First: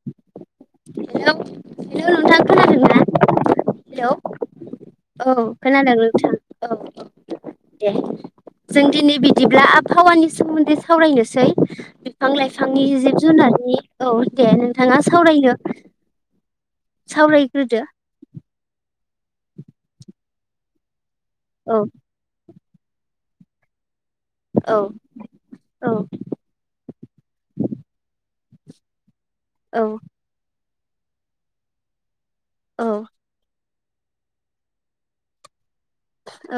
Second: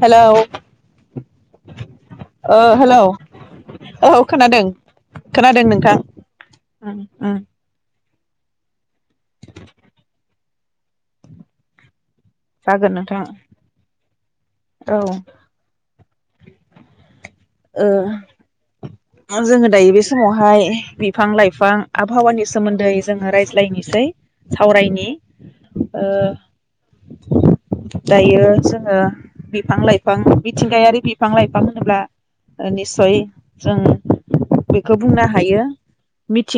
Hello hello hello नोंथां खोनादोंना hello hello औ खोनादों औ खोनादों नोंथां औ ओम ओम दे जों दिनै बिदिब्ला आबहावानि सोमोन्दै सावरायनोसै। फां लाइफांनि जागोन नोंथां जिब जुनारनि औ द औ नाङा सावरायन सावरायग्रोदो ओ जोङो दायो बे समावहा बिफां लाइफां औ आबहावानि- सोमोन्दै जोङो रायज्लायनोसै। औ सावरायनि औ ओ दायो जोङ बिफां औ लाइफा मिथिंगायारि बिफां-लाइफां होनोब्ला ओ औ निस्सय जों बेखौ बुंनो हायो।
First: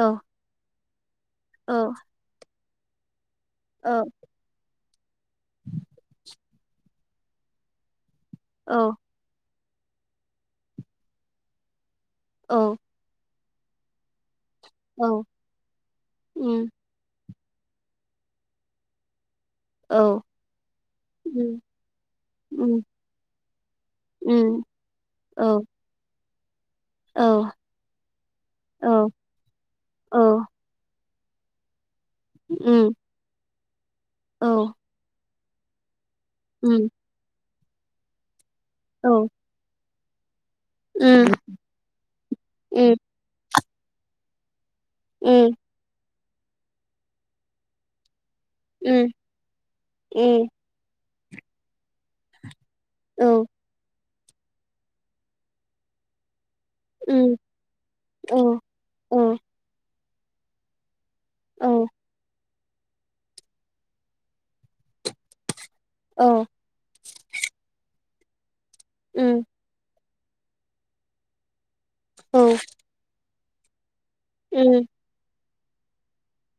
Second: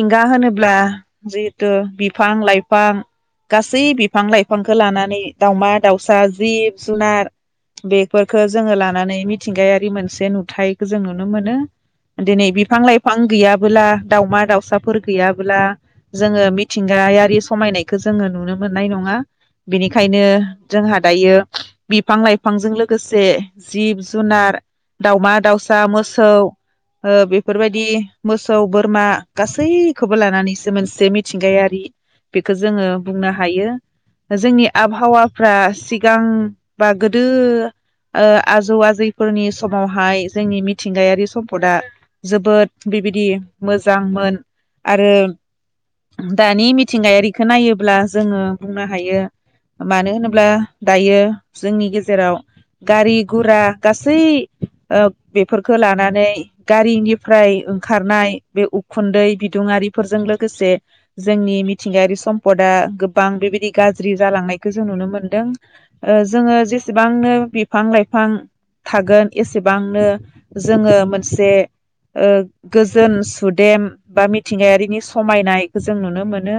औ होनोब्ला जिहेतु बिफां-लाइफ फां गासै औ बिफां-लाइफां खौ लानानै दाउमा-दाउसा जि जुनार बे फोरखो जोङो औ लानानै थिंगायारि मोनसे नुथायाइखौ जों नुनो मोनो। दिनै बिफां-लाइफां गैयाब बोला दाउमा-दाउ साफोर औ गैयाब्ला जोङो उम मिथिंगायारि समायनायखौ जोङो नुनो मोननाय नङा। औ बेनिखायनो जोंहा दायो उम बिफां लाइफांजों उम लोगोसे जिब जुनार उम औ दाउमा-दाउसा मो सौ ओ औ बेफोरबायदि मोसौ बोरमा औ गासैखौबो औ लानानैसो मोनसे मिथिंगायारि बेखौ जोङो उम बुंनो हायो औ जोंनि उम औ आबहावा फ्रासिक सिगां उम बा गोदो ओ आजौ फोरनि समा हाय जोंनि मिथिंगायारि उम सम्पदा जोबोद बेबायदि मोजांमोन आरो उम उम दानि मिथिंगायारिखौ नायोब्ला जोङो बुंनो हायो मानो उम होनोब्ला दायो जोंनि गेजेराव गारि औ गुरा गासै ओ बेफोरखौ लानानै उम गारिनिफ्राय ओंखारनाय औ बे उखुन्दै औ बिदुङारि फोरजों लोगोसे जोंनि औ मिथिंगायारि सम पदा गोबां बेबायदि गाज्रि जालांनायखौ जों नुनो मोन्दों ओ औ जोङो जेसेबांनो बिफां लाइ फां थागोन उम एसेबांनो जोङो मोनसे ओ औ गोजोन सुदेम बा उम मिथिंगायारिनि समायनाय जों नुनो मोनो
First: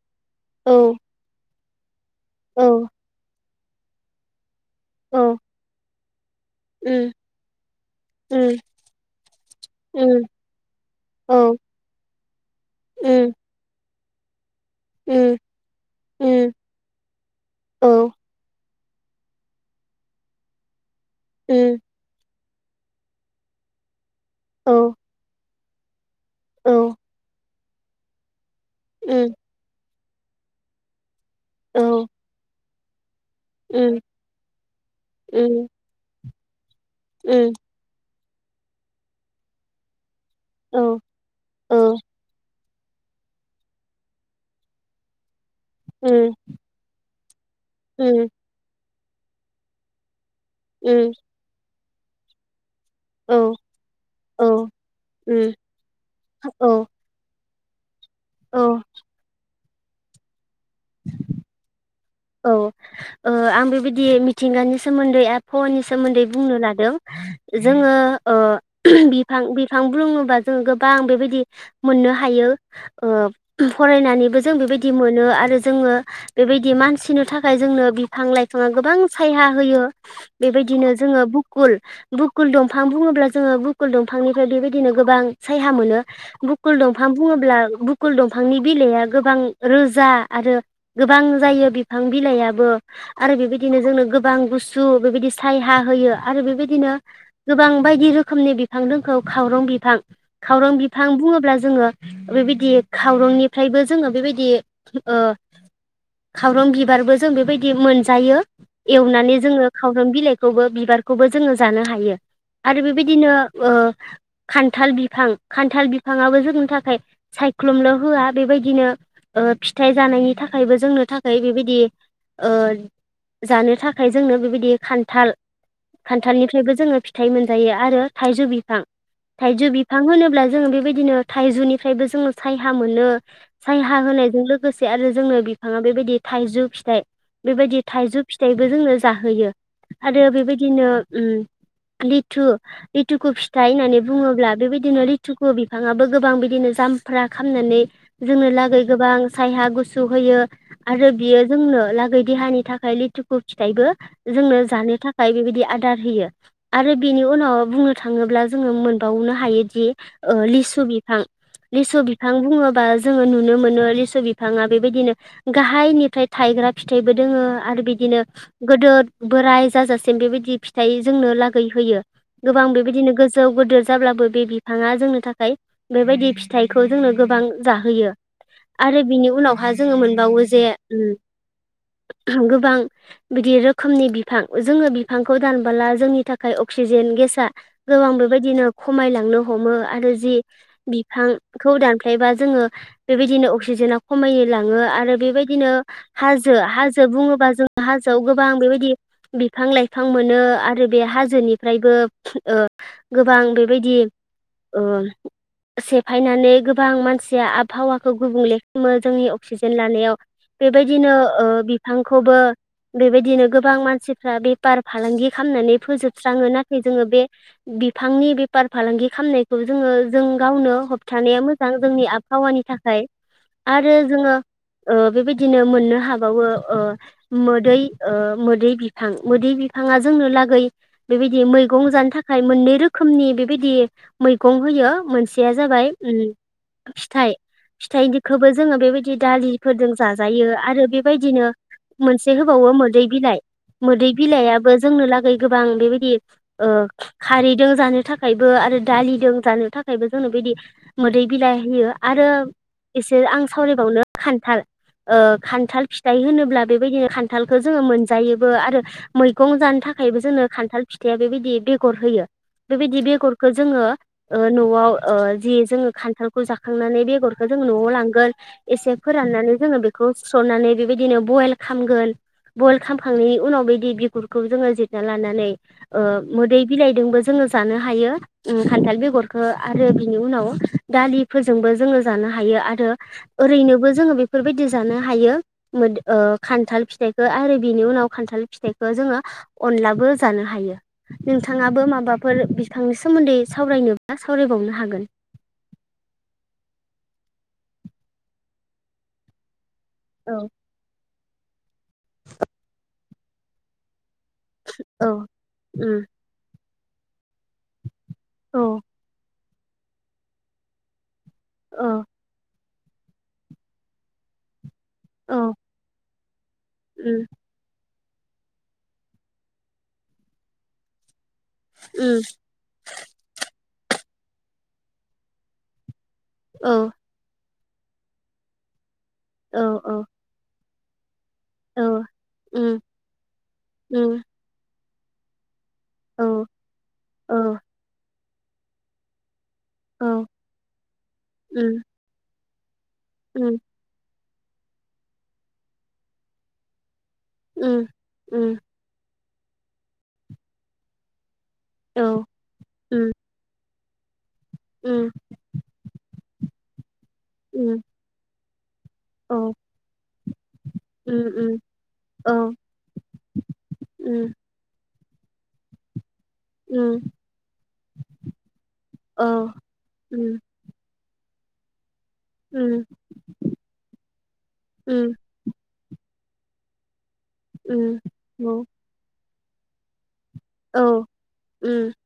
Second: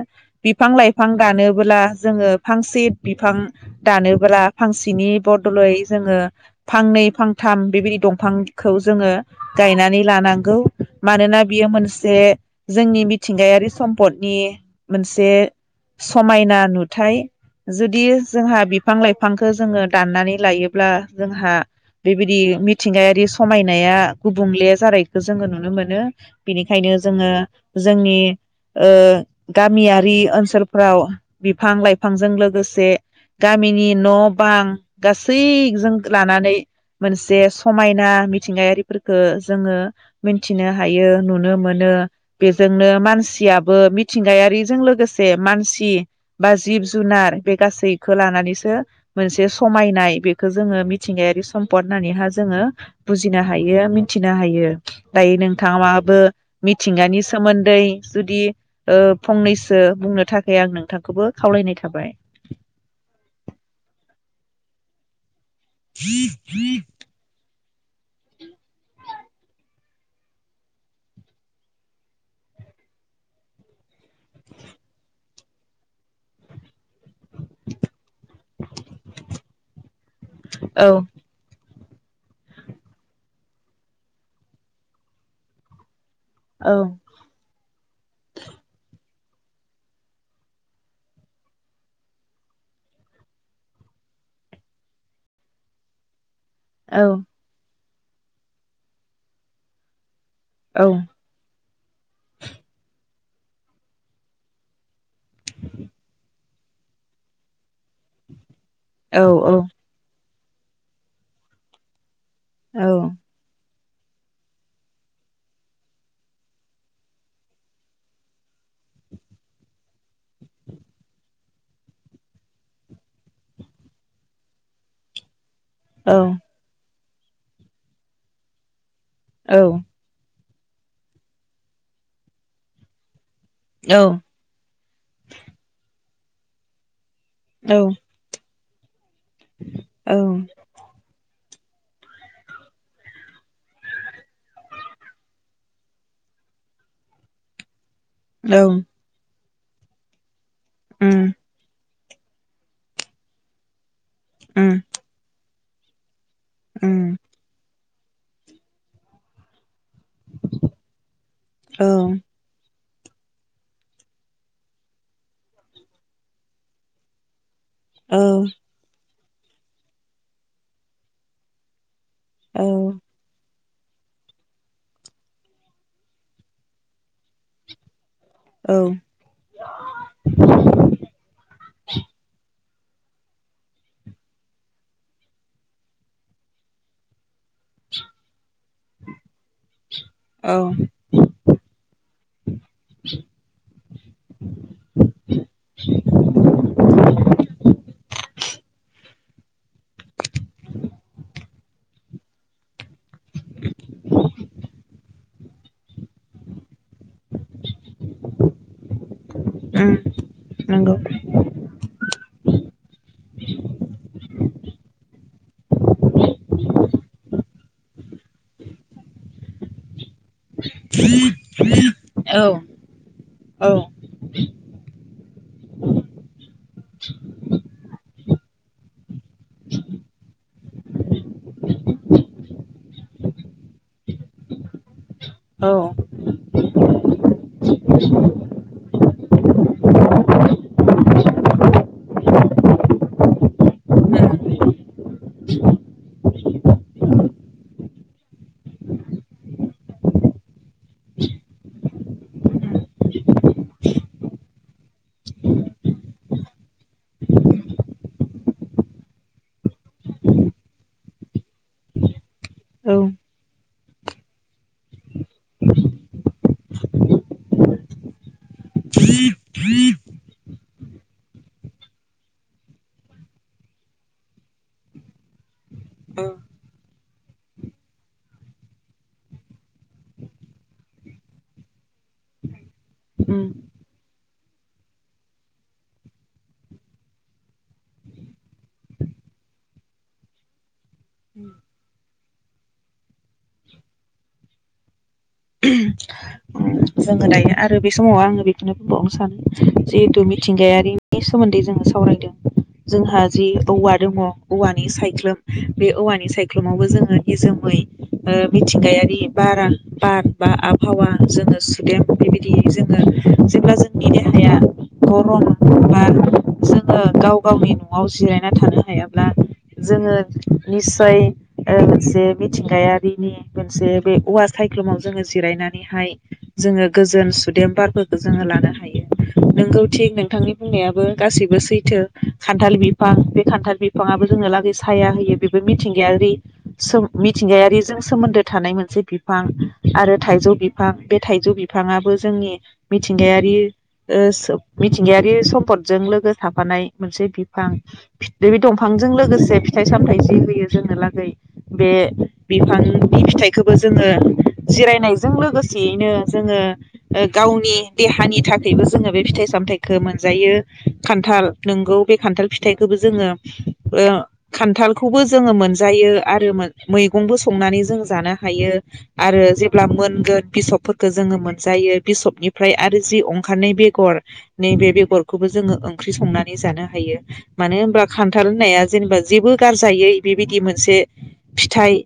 बिफां औ लाइफां गानो ब्ला जोङो औ फांसे बिफां दानोब्ला फांसेनि औ बद'लै जोङो फांनै उम फांथाम बेबायदि उम दंफांखौ जोङो गायनानै उम लानांगौ औ मानोना बियो मोनसे जोंनि उम मिथिंगायारि सम पदनि मोनसे उम उम समायना नुथाय जुदि औ जोंहा बि बिफां लाइफांखौ जोङो दाननानै लायोब्ला जोंहा उम बेबायदि मिथिंगायारि समायनाया गुबुंले औ जानायखौ जोङो नुनो नुनो मोनो बिनिखायनो जोङो जोंनि ओ उम गामिया रि ओनसोलफ्राव बिफां औ लाइफांजों लोगोसे से गामिनि उम न' बां उम गासैजों लानानै मोनसे उम समायना मिथिंगायारिफोरखो जोङो मिथिनो औ उम औ उम औ हायो नुनो मोनो बे जोंनो मानसियाबो मिथिंगायारिजों लोगोसे मान सि बा जिब जुनार बे गासैखौ लानानैसो मोनसे समायनाय बे खो जोङो मिथिंगायारि सम्फद नानैहा जोङो बुजिनो हायो मिथिनो हायो दायो नोंथाङाबो औ मिथिंगानि सोमोन्दै जुदि ओ फंनैसो सो बुंनो थाखाय आं नोंथांखौबो खावलायनाय थाबाय औ ओ आं बेबायदि मिथिंगानि सोमोन्दै आ आबहावानि सोमोन्दै बुंनो लादों। जोङो बिफां बिफां बुङोबा जों गोबां बेबायदि मोननो हायो, फरायनानैबो जों बेबायदि मोनो आरो जोङो बेबायदि मानसि। सिनो थाखाय जोंनो बिफां लाइफाङा गोबां सायहा होयो बेबायदिनो औ जोङो बुकुल बुकुल दंफां बुङोब्ला जोङो बुकुल दंफांनिफ्राय बेबायदिनो गोबां सायहा मोनो। औ बुकुल दंफां बुङोब्ला बुकुल दंफांनि बिलाइआ। गोबां रोजा आरो गोबां जायो। बिफां बिलायाबो आरो बेबायदिनो जोंनो गोबां गुसु बेबायदि सायहा होयो। आरो बेबायदिनो औ गोबां। बायदि रोखोमनि बिफां दंखौ खावरं बिफां। खावरां औ बिफां बुङोब्ला जोङो बेबायदि। खावरंनिफ्रायबो जोङो बेबायदि खावरं बि बिबारबो जों बेबायदि मोनजायो। एवनानै औ जोङो खावरं बिलाइ। खौबो बिबारखौबो जोङो जानो हायो। आरो औ बेबायदिनो। खान्थाल बिफां खान्थाल बिफांआबो जोंनि थाखाय सायख्लुमल' होआ बेबायदिनो फिथाइ जानायनि थाखायबो जोंनो थाखाय बेबायदि। यदि जानो थाखाय जोंनो बेबायदि खान्थाल। खान्थालनिफ्रायबो जोङो फ फिथाइ मोनजायो आरो थाइजौ बिफां। औ थाइजौ बिफां होनोब्ला। जोो बेबायदिनो थाइजौनिफ्रायबो जोङो सायायाा मोनो। सायहाा होनायजों लोगोसे आरो जोंनो बिफाङा बेबायदि। थाइजौ फिथाइ औ बेबायदि थाइजौ फिथाइ बेजोंनो जाहोयो औ आरो बेबायदिनो। लिथु लिथुकु फिथाइ होननानै बुङोब्ला बेबायदिनो लिथुखौ बिबाङाव गोबां बिदिनो जामफ्रा खामनानै। जोंनो लागै गोबां सायहा गुसु होयो। आरो उम बियो जोंनो ला देहानि थाखाय लिथुखु फिथाइबो। जोंनो उम जानो थाखाय बेबायदि अर्डार होयो। आरो उम बिनि उनाव बुंनो। थाङोब्ला जोंङो मोनबावनो हायोदि लिसु बिफां औ लिसु बिफां बुङोबा जोंङो नुनो मोनो लिसु बिफाङा बेबायदिनो गाहायनिफ्राय थायग्रा फिथाइबो दोंङो आरो औ बिदिनो गोदो बोराय जाजासिम बेबायदि फिथाइ जोंनो लागै होयो औ गोबां बेबायदिनो गोजौ गोदोर जाब्लाबो बे बिफाङा जोंनो थाखाय बेबायदि फिथाइखौ जोंनो गोबां जाहोयो औ आरो बिनि उनावहा जोंङो मोन बो जे गोबां बिदि रोखोमनि बिफां जोङो बिफांखौ दानबोला जोंनि थाखाय अक्सिजेन गेसा गोबां बेबायदिनो खमायलांनो हमो आरो जि औ बिफांखौ दानफ्लायबा जोंङो बेबायदिनो अक्सिजेनाना खमायनो लाङो आरो बे बायदिनो हाथों हाजो बुंङोबा जों गोबां गोबां बेबायदि बिफां लाइफां मोनो आरो बे हाजोनिफ्रायबो गोबां बेबायदि ओ सेफायनानै गोबां मानसिया आबहावा गुबुंले जोंनि असिज उम लानायाव नंगौ बेबायदिनो बिफांखौबो बेबायदिनो गोबां मानसि रा बेफार फालांगि खालामनानै फोजोबस्राङो नाथाय जोङो बे बिफांनि बेफार फालांगि खालामनायखौ जोंङो जों गावनो होबथानाया मोजां जोंनि औ आबहावानि थाखाय औ आरो जोंङो ओ बेबायदिनो मोननो हाबावो ओ मोदै ओ मोदै बिफां मोदै बिफाङा जोंनो लागै बेबायदि मैगं जानो थाखाय मोननै रोखोमनि बेबायदि मैगं होयो मोनसेया औ जाबाय उम फिथाइ फिथाइनिखौबो जोंङो बेबायदि दालि फोरजों जाजायो आरो बेबायदिनो मोनसे होबावो मोदै बिलाइ मोदै बिलाइयाबो जोंनो लागै गोबां बेबायदि ओ खारैजों जानो थाखायबो आरो दालिजों जानो थाखायबो जोंनो बेदि मोदै बिलाइ होयो आरो एसे आं सावरायबावनो खान्थाल ओ खान्थाल फिथाइ होनोब्ला बेबायदिनो खान्थालखौ जोङो मोनजायोबो आरो मैगं जानो थाखायबो जोङो खान्थाल फिथाइया बेबायदि बेगर होयो बेबायदि बेगरखौ जोङो ओ न'आव ओ जि जोङो खान्थालखौ जाखांनानै बेगरखौ जोङो न'आव लांगोन एसे फोराननानै जोङो बेखौ सुस्रनानै बेबायदिनो बइल खालामगोन बयल खालामखांनायनि उनाव बिदि बिगुरखौ जोङो जिरना लानानै ओ मोदै बिलाइदोंबो जोङो जानो हायो उम खान्थाल बेगरखो आरो बिनि उनाव दालिफोरजोंबो जोङो जानो हायो आरो उम ओरैनोबो जोंङो बेफोरबायदि जानो हायो ओ खान्थाल फिथाइखौ आरो बिनि उनाव खान्थाल फिथाइखौ जोंङो अनलाबो जानो हायो नोंथाङाबो माबाफोर बिफांनि सोमोन्दै सावरायनोब्ला सावरायबावनो हागोन जोंङो दायो आरो बे समाव आङो बेखौनो बुंबावनो सानो जिहेथु औ मिथिंगायारि नि सोमोन्दै जोंङो सावरायदों जोंहा जि औवा दङ औवानि सायख्लुम बे उम औवानि सायख्लुम समावबो जोंङो निजोमै ओ औ मिथिंगायारि बारा बार बा आबहावा जोंङो औ सुदेम बेबायदि जोंङो जेब्ला जोंनि देहाया गरम औ बा जोंङो उम गाव गावनि न न'आव जिरायना थानो हायाब्ला जोंङो निसय ओ उम मोनसे मिथिंगायारिनि मोनसे बे औवा सायख्लुमाव जोंङो जिरायनानैहाय औ जोंङो गोजोन सुदेमबारफोरखौ जोङो लानो हायो। औ नंगौ औ थिग नोंथांनि होननायाबो। गासिबो औ सैथो उम खान्थाल बिफां बे खान्थाल उम बिफाङाबो जोङो लागै साया होयो बे औ मिथिंगायारि औ मिथिंगायारिजों सोमोन्दो थानाय मोनसे बिफ बिफां औ आरो थाइजौ बिफां बे थाइजौ उम बिफाङाबो जोंनि मिथिंगायारि उम ओ सोब मिथिंगायारि सम्पदजों लोगो थाफानाय मोनसे बिफां उम बे उम दंफांजों लोग लोगोसे फिथाइ सामथाइ जि होयो जोंनो लागै बे औ बिफांनि उम बि फिथाइ खौबो जोङो उम जिरायनायजों लोगोसे बेनो जोङो ओ गावनि उम देहानि थाखाय थाखायबो जोङो फिथाइ औ सामथाइखौ मोनजायो उम खान्थाल उम नोंगौ बे खान्थाल औ फिथाइखौबो जोङो ओ उम खान्थाल खौबो जोङो मोनजायो। आरो उम मैगंबो संनानै जों जानो हायो औ आरो जेब्ला उम मोनगोन बिस'प फोरखौ जोङो मोनजायो। बिसबनिफ्राय उम आरो जि ओंखारनाय बेगर नैबे उम बेगरखौबो जोङो ओंख्रि ओंख्रि संनानै जानो हायो। मानो होनबा खान्थाल उम होननाया जेनेबा जेबो गारजायै बेबायदि औ मोनसे उम फिथाइ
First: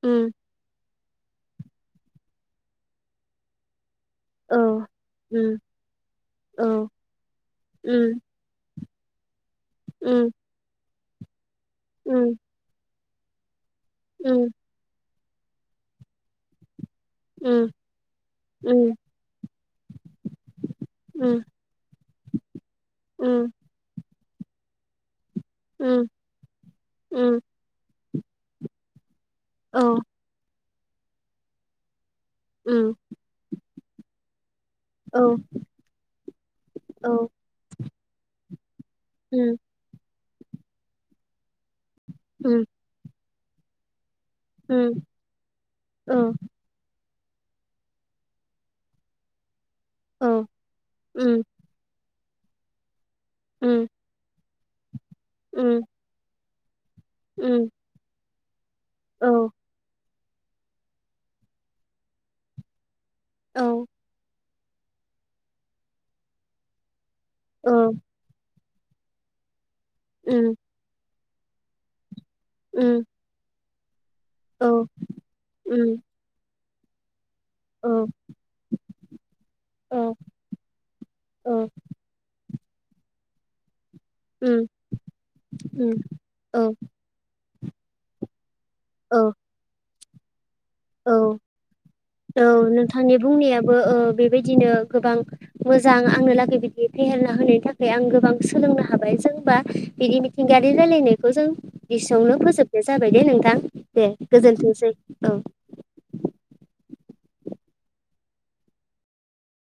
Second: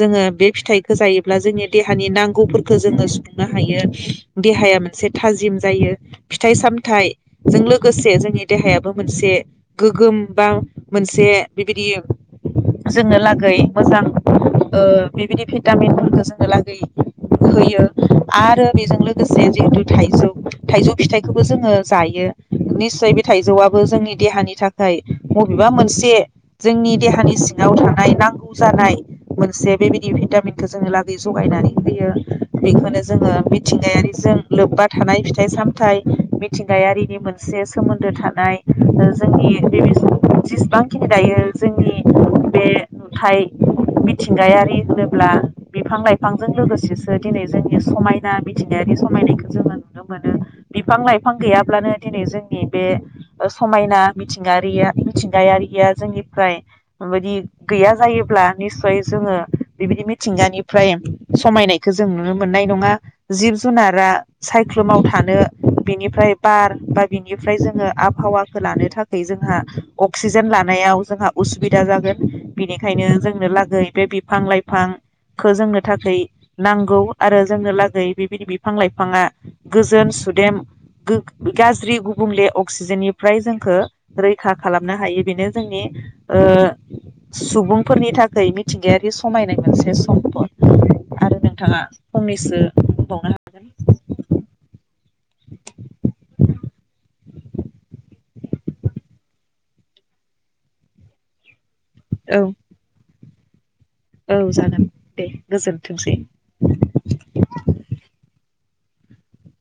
जोङो उम बे फिथाइ होजायोब्ला जोंनि देहानि नांगौफोर खौ जोङो सुफुंनो हायो। औ देहाया मोनसे उम थाजिम जायो फिथाइ औ सामथाइजों लोगोसे उम जोंनि देहायाबो मोनसे गोगोम उम बा मोनसे बेबायदि उम जोङो लागै मोजां उम ओ बेबायदि भिटामिनफोरखौ जोङो लागै उम होयो आरो उम बेजों लोगोसे जिहेतु थाइजौ थाइजौ उम फिथाइखौबो जोङो जायो निसय बे उम थाइजौआबो जोंनि देहानि थाखाय बबेबा उम मोनसे जोंनि देहानि उम सिङाव थानाय नांगौ गौ जानाय मोनसे औ बेबायदि भिटामिन खौ जोङो लागै जगायनानै होयो। उम बेखौनो जोङो मिथिंगायारिजों लोब्बा औ थानाय फिथाइ सामथाइ मिथिंगायारिनि औ मोनसे सोमोन्दो थानाय जोंनि उम गिबि जेसेबांखिनि दायो जोंनि उम बे नुथाय मिथिंगायारि उम होनोब्ला बिफां औ लाइफांजों लोगोसे सो दिनै जोंनि समायना मिथिंगायारि समायनाखौ जोङो नुनो मोनो औ बिफां लाइफां उम गैयाब्लानो दिनै जोंनि बे उम समायना मिथिंगारिया उम मिथिंगायारिया जोंनिफ्राय माबायदि उम गैया जायोब्ला निस्सय औ जोङो बिबायदि मिथिंगानिफ्राय समायनाय खो जों नुनो मोननाय नङा। जिब जुनारा सायख्लुमाव थानो बिनिफ्राय बार बा बिनिफ्राय औ उम औ उम औ औ जोङो आबहावा लानो थाखाय जोंहा अक्सिजेन उम लानायाव जोंहा उसुबिदा जागोन। उम बिनिखायनो जोंनो लागै बेे बि बिफां लाइफांखौ जोंनो थाखै नांगौ। आरो जोंनो लागै बेबायदि बिफां लाइफाङा गोजोन सुदेम गो औ गाज्रि गुबुंले अक्सिजेननिफ्राय जोंखौ रैखा खालामनो हायो बेनो जोंनि ओ सुबुंफोरनि थाखाय मिथिंगायारि औ समायनाय मोनसे सम्पद औ आरो नोंथाङा औ फंनैसो नोंथांनि बुंबावनो बुंनायाबो ओ बेबायदिनो गोबां मोजां आंनो लागै बिदि फेहेरना होनायनि थाखाय आं गोबां सोलोंनो हाबाय जों बा बिदि मिथिंगारि रायलायनायखौ जों एसेआवनो हागोन फोजोबनाय जाबाय दे नों थां दे गोजोनथोंसै औ। थोंसै।